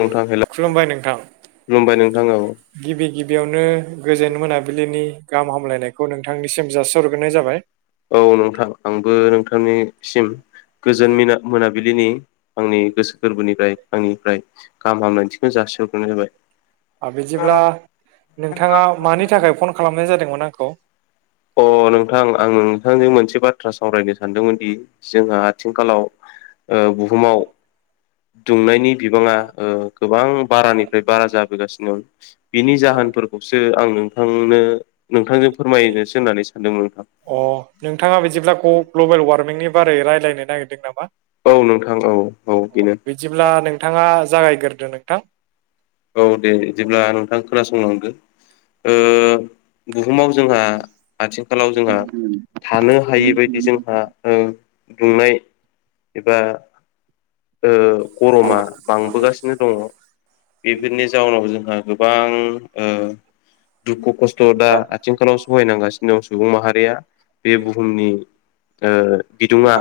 नोंथां हेलौ खुलुमबाय नोंथां। खुलुमबाय नोंथां औ गिबि गिबियावनो गोजोन मोनाबिलिनि गाहाम हामलायनायखौ नोंथांनिसिम जासिहरग्रोनाय जाबाय। औ नोंथां आंबो नोंथांनिसिम गोजोन मिना मोनाबिलिनि आंनि गोसो गोरबोनिफ्राय आंनिफ्राय गाहाम हामलायथिखौनो जासिहरग्रोनाय जाबाय। ओ बिदिब्ला नोंथाङा मानि थाखाय फन खालामनाय जादोंमोन आंखौ अ' नोंथां आं नोंथांजों मोनसे बाथ्रा सावरायनो सानदोंमोन दि जोंहा आथिंखालाव ओ बुहुमाव दुंनायनि बिबाङा ओ गोबां बारानिफ्राय बारा जाबोगासिनो बिनि जाहोनफोरखौसो आं नोंथांनो नोंथांजों फोरमायनोसो होननानै सानदोंमोन नोंथां। अ' नोंथाङा बिदिब्ला ग ग्लबेल वारमिंनि बारै रायज्लायनो नागिरदों नामा? औ नोंथां औ औ बेनो। बिदिब्ला नोंथाङा जागायग्रोदो नोंथां। औ दे बिदिब्ला नोंथां खोनासंलांदो ओ बुहुमाव जोंहा आथिखालाव जोंहा थानो हायैबायायदि जोंहा ओ‌ दुंनाय एबा‌ ओ गरमा बांबोगासिनो दङ बेफोरनि जाउनाव जोंहा गोबां ओ दुखु खस्थ' दा आथिंखालाव सहायनांगासिनो दं सुबुं माहारिया बे बुहुमनि ओ बिदुंया‌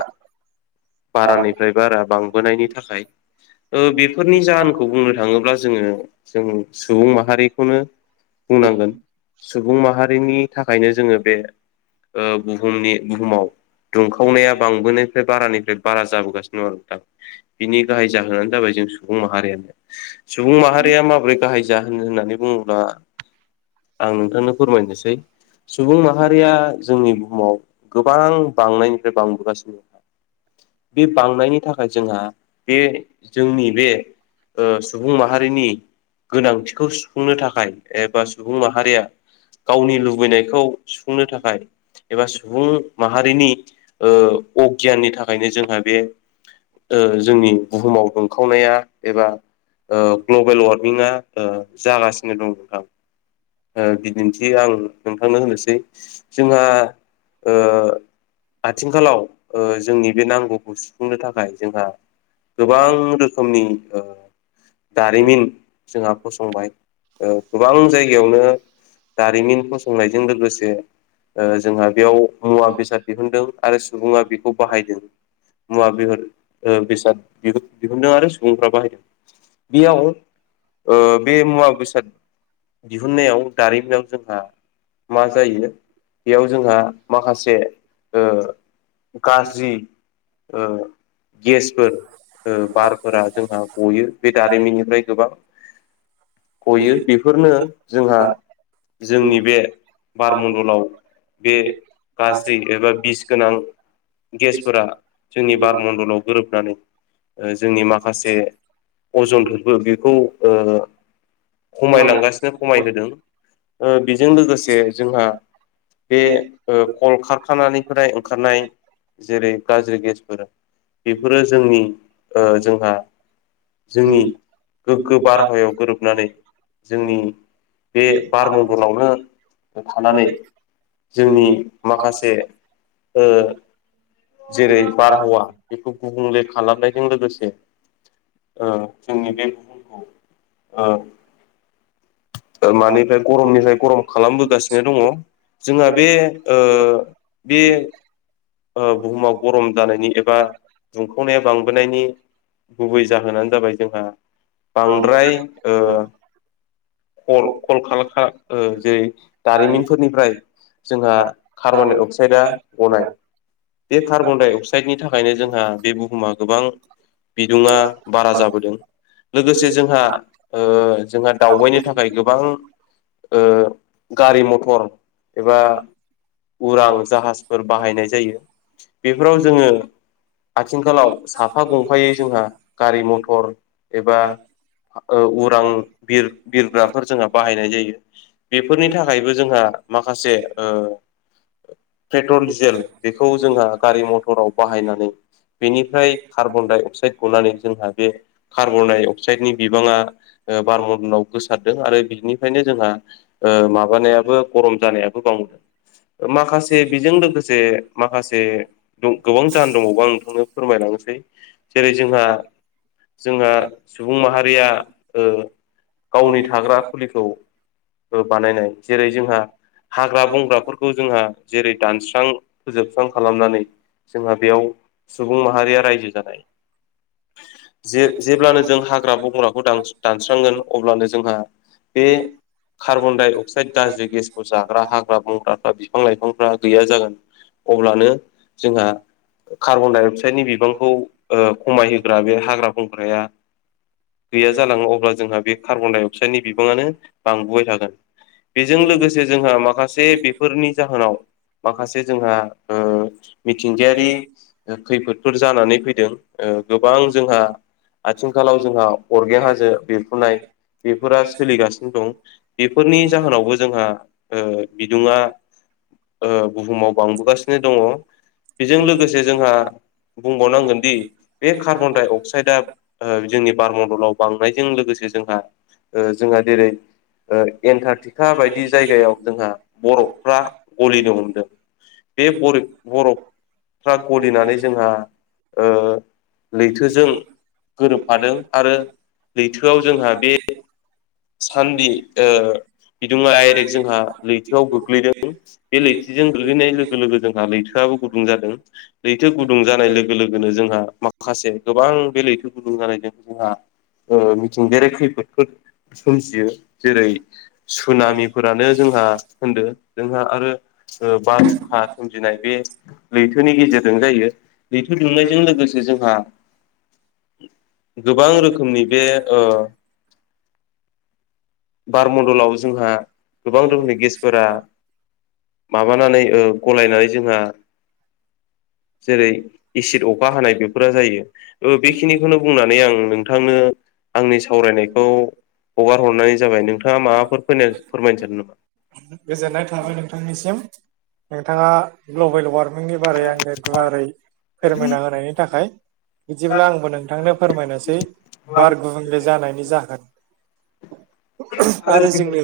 बारानिफ्राय बारा बांबोनायनि थाखाय ओ बेफोरनि जाहोनखौ बुंनो थाङोब्ला जोङो जों सुबुं माहारिखौनो बुंनांगोन सुबुं माहारिनि थाखायनो जोङो बे ओ बुहुमनि बुहुमाव दुंखावनाया बां बोनायनिफ्राय बारानिफ्राय बारा जाबोगासिनो दं आरो नोंथां बिनि गाहाय जाहोनानो जाबाय जों सुबुं माहारियानो सुबुं माहारिया माबोरै गाहाय जाहोन होननानै बुङोब्ला आं नोंथांनो फोरमायनोसै सुबुं माहारिया जोंनि बुहुमाव गोबां बांनायनिफ्राय बांबोगासिनो बे बांनायनि थाखाय जोंहा बे जोंनि बे ओ सुबुं माहारिनि गोनांथिखौ सुफुंनो थाखाय एबा सुबुं माहारिया गावनि लुबैनायखौ सुफुंनो थाखाय एबा सुबुं माहारिनि ओ अगियाननि थाखायनो जोंहा बे ओ जोंनि बुहुमाव दुंखावनाया एबा ओ ग्लबेल वारमिंना ओ जागासिनो दं नोंथां ओ बिदिन्थि आं नोंथांनो होनोसै जोंहा ओ आथिंखालाव ओ जोंनि बे नांगौखौ सुफुंनो थाखाय जोंहा गोबां रोखोमनि ओ दारिमिन जोंहा फसंबाय ओ गोबां जायगायावनो दारिमिन फसंनायजों लोगोसे ओ जोंहा बेयाव मुवा बेसाद दिहुनदों आरो सुबुङा बेखौ बाहायदों। मुवा बेहुर ओ बेसाद दिहुन दिहुनदों आरो सुबुंफ्रा बाहायदों। बेयाव ओ बे मुवा बेसाद दिहुननायाव दारिमिनाव जोंहा मा जायो बेयाव जोंहा माखासे ओ गाज्रि ओ गेसफोर ओ बारफोरा जोंहा गयो बे दारिमिननिफ्राय गोबां गयो बेफोरनो जोंहा जोंनि बे बारमण्डलाव बे गाज्रि एबा बिस गोनां गेसफोरा जोंनि बार मण्डलाव गोरोबनानै जोंनि माखासे अजनफोरबो बेखौ ओ खमायलांगासिनो खमायहोदों ओ बेजों लोगोसे जोंहा बे खल कारखनिफ्राय ओंखारनाय जेरै गाज्रि गेसफोर बेफोरो जोंनि ओ जोंहा जोंनि गोगो बारहावायाव गोरोबनानै जोंनि बे बार मंण्डलावनो थानानै जोंनि माखासे ओ जेरै बारहावा बेखौ गुबुंले खालामनायजों लोगोसे ओ जोंनि बे बुहुमखौ ओ मानिफ्राय गरमनिफ्राय गरम खालामबोगासिनो दङ। जोंहा बे ओ बे ओ बुहुमाव गरम जानायनि एबा दुंखावनाया बांबोनायनि गुबै जाहोनानो जाबाय जोंहा बांद्राय ओ कल कलखा ओ जै दारिमिनफोरनिफ्राय जोंहा कार्बन डाइ अक्साइडा गनाय बे कार्बनडाइ अक्साइडनि थाखायनो जोंहा बे बुहुमा गोबां बिदुङा बारा जाबोदों लोगोसे जोंहा ओ जोंहा दावबायनो थाखाय गोबां ओ गारि मथर एबा उरां जाहाजफोर बाहायनाय जायो। बेफोराव जोङो आथिंखालाव साफा गंफायै जोंहा गारि मथर एबा औ उरां बिर बिरग्राफोर जोंहा बाहायनाय जायो। बेफोरनि थाखायबो जोंहा माखासे ओ पेट्रल डिजेल बेखौ जोंहा गारि मथराव बाहायनानै बेनिफ्राय कार्बन डाइ अक्साइद गनानै जोंहा बे कार्बन डाइ अक्साइडनि बिबाङा बारमदलव गोसारदों आरो बिनिफ्रायनो जोंहा ओ माबानायाबो गरम जानायाबो बां माखासे बेजों लोगोसे माखासे दं गोबां जाहोन दंबावो आं नोंथांनो फोरमायलांनोसै जेरै जोंहा जोंहा सुबुं माहारिया ओ गावनि थाग्रा खुलिखौ बानायनाय जेरै जोंहा हाग्रा बंग्राफोरखौ जोंहा जेरै दानस्रां फोजोबस्रां खालामनानै जोंहा बेयाव सुबुं माहारिया रायजो जानाय। जे जेब्लानो जों हाग्रा बंग्राखौ दान-दानस्रांगोन अब्लानो जोंहा बे कार्बन डाइ अक्साइड गाज्रि गेसखौ जाग्रा हाग्रा बंग्राफ्रा बिफां लाइफांफ्रा गैया जागोन अब्लानो जोंहा कार्बन डाइ अक्साइडनि बिबांखौ ओ खमायहो ग्रा बे हाग्रा ब्रंग्राया गैया जालाङो अब्ला जोंहा बे कार्बन डाइ अक्साइडनि बिबाङानो बांबोबाय थागोन। बेजों लोगोसे जोंहा माखासे बेफोरनि जाहोनाव माखासे जोंहा ओ मिथिंगायारि खैफोदफोर जानानै फैदों ओ गोबां जोंहा आथिंखालाव जोंहा अरगें हाजो बेरफ्रुनाय बेफोरा सोलिगासिनो दं। बेफोरनि जाहोनावबो जोंहा ओ बिदुङा ओ बुहुमाव बांबोगासिनो दङ'। बेजों लोगोसे जोंहा बुंबावनांगोनदि बे कार्बनडाइ अक्साइडआ ओ जोंनि बारमडलाव बांनायजों लोगोसे जोंहा ओ जोंहा जेरै ओ एन्टारटिका बायदि जायगायाव जोंहा बरफफ्रा गलिनो हमदों। बे बरिब बरफफ्रा गलिनानै जोंहा ओ लैथोजों गोरोब फादों आरो लैथोआव जोंहा बे सानदि ओ बिदुङा डायरेक्ट जोंहा लैथोआव गोग्लैदों। बे लैथोजों गोलैनाय लोगो लोगो जोंहा लैथोआबो गुदुं जादों। लैथो गुदुं जानाय लोगो लोगोनो जोंहा माखासे गोबां बे लैथो गुदुं जानायजों जोंहा ओ मिथिंगायारि खैफोदफोर सोमजियो जेरै सुनामिफोरानो जोंहा होनदो जोंहा आरो ओ बारहुखा सोमजिनाय बे लैथोनि गेजेरजों जायो। लैथो दुमनायजों लोगोसे जोंहा गोबां रोखोमनि बे ओ बार मनडलाव जोंहा गोबां रोखोमनि गेसफोरा माबानानै ओ गलायनानै जोंहा जेरै एसिद अखा हानाय बेफोरा जायो। ओ बे खिनिखौनो बुंनानै आं नोंथांनो आंनि सावरायनायखौ हगार हरनाय जाबाय। नोंथाङा माबाफोर फोनो फोरमायनो सानो नामा? गोजोननाय थाबाय नोंथांनिसिम नोंथाङा ग्लबेल वारमिंनि बारै आनो गुवारै फोरमायना होनायनि थाखाय। बिदिब्ला आंबो नोंथांनो फोरमायनोसै बार गुबुं ग्ले जानायनि जागोन आरो जोंनो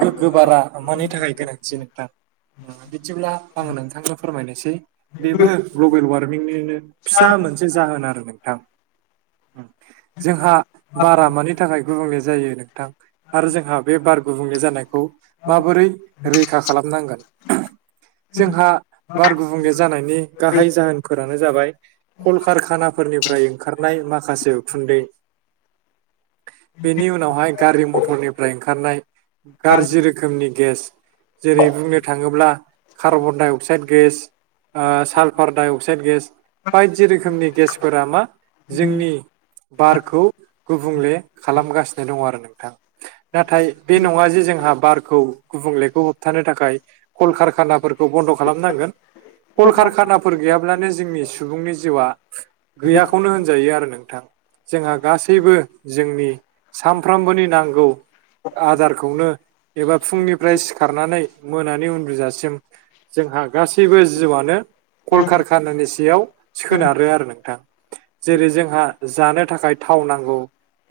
गोग्गो बारा मानि थाखाय गोनांथि नोंथां बिदिब्ला आङो नोंथांनो फोरमायनोसै। बेबो ग्लबेल वारमिंनिनो फिसा मोनसे जाहोन आरो नोंथां। जोंहा बारा मानि थाखाय गुबुंले जायो नोंथां आरो जोंहा बे बार गुबुंले जानायखौ माबोरै रैखा खालामनांगोन। जोंहा बार गुबुंले जानायनि गाहाय जाहोन फोरानो जाबाय कलकारखानाफोरनिफ्राय ओंखारनाय माखासे उखुन्दै। [inaudible] बेनि उनावहाय गारि मटरनिफ्राय ओंखारनाय गारजि रोखोमनि गेस। जेरै बुंनो थाङोब्ला कार्बन डाइ अक्साइड गेस ओ सालफार डाइ अक्साइड गेस बायदि रोखोमनि गेसफोरा मा जोंनि बारखौ गुबुंले खालामगासिनो दङ आरो नोंथां। नाथाय बे नङा जे जोंहा बार औ गुबुंलेखौ होबथानो थाखाय कल कारखानाफोरखौ बन्द' खालामनांगोन। कल कारखानाफोर गैयाब्लानो जोंनि सुबुंनि जिउआ। गैयाखौनो होनजायो आरो नोंथां। जोंहा गासैबो जोंनि सानफ्रोमबोनि नांगौ। आदारखौनो [unintelligible] एबा फुंनिफ्राय सिखारनानै मोनानि उन्दुजासिम। जोंहा गासैबो जिउआनो। कलकारखानानि सायाव सोनारो आरो नोंथां। जेरै जोंहा जानो थाखाय थाव नांगौ।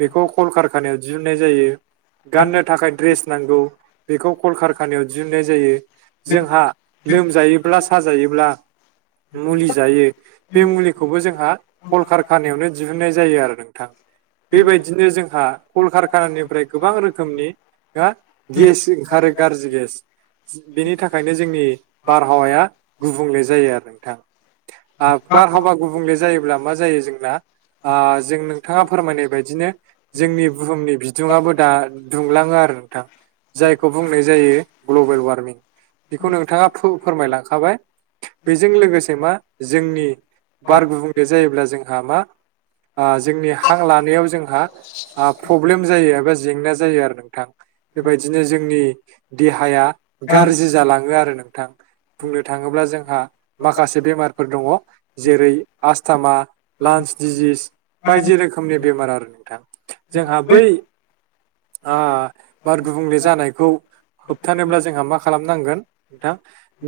बेखौ कलकारखानायाव दिहुननाय जायो गाननो थाखाय द्रेस। नांगौ बेखौ कलकारखानायाव दिहुननाय जायो जोंहा। लोमजायोब्ला साजायोब्ला मुलि जायो। बे मुलिखौबो जोंहा कलकारखानायावनो दिहुननाय जायो आरो नोंथां। बेबायदिनो जोंहा कलकारखानानिफ्राय गोबां रोखोमनि। हो गेस ओंखारो गारज्रि गेस। बेनि थाखायनो जोंनि बारहावाया गुबुंले जायो आरो नोंथां। बारहावा गुबुंले जायोब्ला मा जायो जोंना। ओ जों नोंथाङा फोरमायनाय बायदिनो। जोंनि बुहुमनि बिदुङाबो दा दुंलाङो आरो। नोंथां जायखौ बुंनाय जायो ग्लबेल वार्मिं। बेखौ नोंथाङा फोरमायलांखाबाय। बेजों लोगोसे मा जोंनि बार गुबुंले जायोब्ला जोंहा मा। जोंनि हां लानायाव जोंहा प्रब्लेम जायो एबा जेंना जायो आरो नोंथां। बेबायदिनो जोंनि देहाया गाज्रि जालाङो आरो नोंथां। बुंनो थाङोब्ला जोंहा माखासे बेमारफोर दङ जेरै आसस्थामा लान्स डिजिस बायदि रोखोमनि बेमार आरो नोंथां जोंहा बै ओ बार गुबुंले जानायखौ होबथानोब्ला जोंहा मा खालामनांगोन नोंथां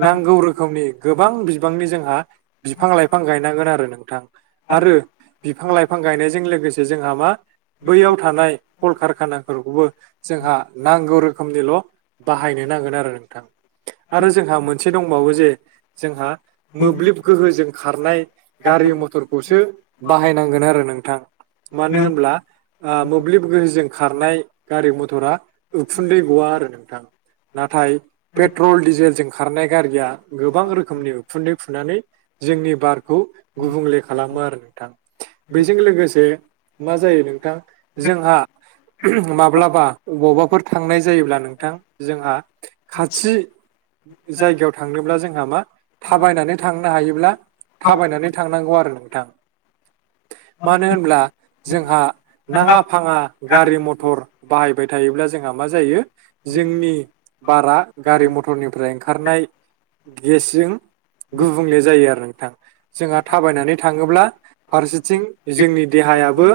नांगौ रोखोमनि गोबां बिबांनि जोंहा बिफां लाइफां गायनांगोन आरो नोंथां आरो बिफां लाइफां गायनायजों लोगोसे जोंहा मा बैयाव थानाय कलकारखानाफोरखौबो जोंहा नांगौ रोखोमनिल बाहायनो नांगोन आरो नोंथां आरो जोंहा मोनसे दंबावो जे जोंहा मोब्लिब गोहोजों खारनाय गारि मथरखौसो बाहायनांगोन आरो नोंथां मानो होनब्ला ओ मोब्लिब गोहोजों खारनाय गारि मथरा उखुन्दै गवा आरो नोंथां नाथाय पेट्रल डिजेलजों खारनाय गारिया गोबां रोखोमनि उखुन्दै खुनानै जोंनि बारखौ गुबुंले खालामो आरो नोंथाङा बेजों लोगोसे मा जायो नोंथां जोंहा माब्लाबा बबाफोर थांनाय जायोब्ला नोंथां जोंहा खाथि जायगायाव थांनोब्ला जोंहा मा थाबायनानै थांनो हायोब्ला थाबायनानै थांनांगौ आरो नोंथां मानो होनब्ला जोंहा नाङा फाङा गारि मथर बाहायबाय थायोब्ला जोंहा मा जायो जोंनि बारा गारि मथरनिफ्राय ओंखारनाय गेसजों गुबुंले जायो आरो नोंथां जोंहा थाबायनानै थाङोब्ला फारसेथिं जोंनि देहायाबो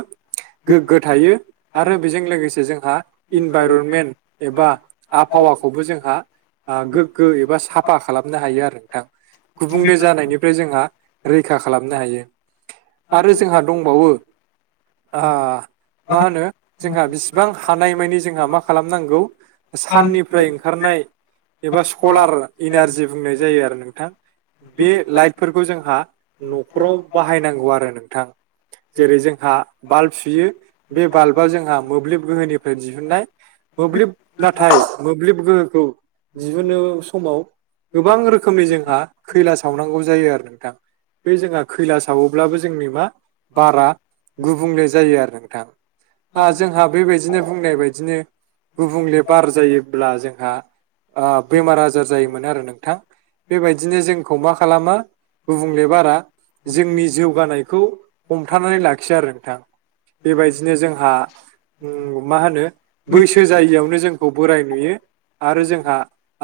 गोग्गो थायो आरो बेजों लोगोसे जोंहा इनभाइरनमेन्ट एबा आबहावाखौबो जोंहा गोग्गो एबा साफा खालामनो हायो आरो नोंथां गुबुंले जानायनि फ्राय जोंहा रैखा खालामनो हायो आरो जोंहा दंबावो आहा मा होनो जोंहा बिसिबां हानाय मायनि जोंहा मा खालामनांगौ सननिफ्राय ओं खारनाय एबा सलार इनारजि बुंनाय जायो आरो नोंथां बे लाइटफोरखौ जोंहा नखराव बाहायनांगौ आरो नोंथां जेरै जोंहा बाल्ब सुयो बे बाल्बा जोंहा मोब्लिब गोहोनिफ्राय दिहुनन्नाय मोब्लिब नाथाय मोब्लिब गोहोखौ दिहुनो समाव गोबां रोखोमनि जोंहा खैला सावनांगौ जायो आरो नोंथां बे जोंहा खैला सावोब्लाबो जोंनि मा बारा गुबुंले जायो आरो नोंथां आ जोंहा बेबायदिनो बुंनाय बायदिनो गुबुंले बार जायोब्ला जोंहा ओ बेमार आजार जायोमोन आरो नोंथां बेबायदिनो जोंखौ मा खालामो गुबुंलेबारा जोंनि जौगानायखौ हमथानानै लाखियो आरो नोंथां बेबायदिनो जोंहा मा होनो बैसो जायियावनो जोंखौ बोराय नुयो आरो जोंहा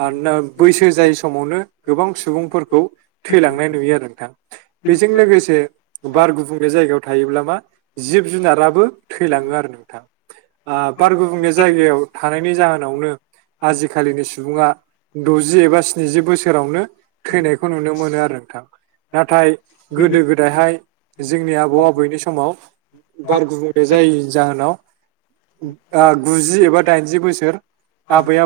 आरना बैसो जायै समावनो गोबां सुबुंफोरखौ थैलांनाय नुयो आरो नोंथां बेजों लोगोसे बार गुबुंले जायगायाव थायोब्ला मा जिब जुनाराबो थैलाङो आरो नोंथा आ बार गुबुंले जायगायाव थानायनि जाहोनावनो आजिखालिनि सुबुङा दजि एबा स्निजि बोसोरावनो थैनायखौ नुनो मोनो आरो नोंथां नाथाय गोदो गोदायहाय जोंनि आबौ-आबैनि समाव बार गुबुंले जायैनि जाहोनाव ओ गुजि एबा दाइनजि बोसोर आबै-आबौ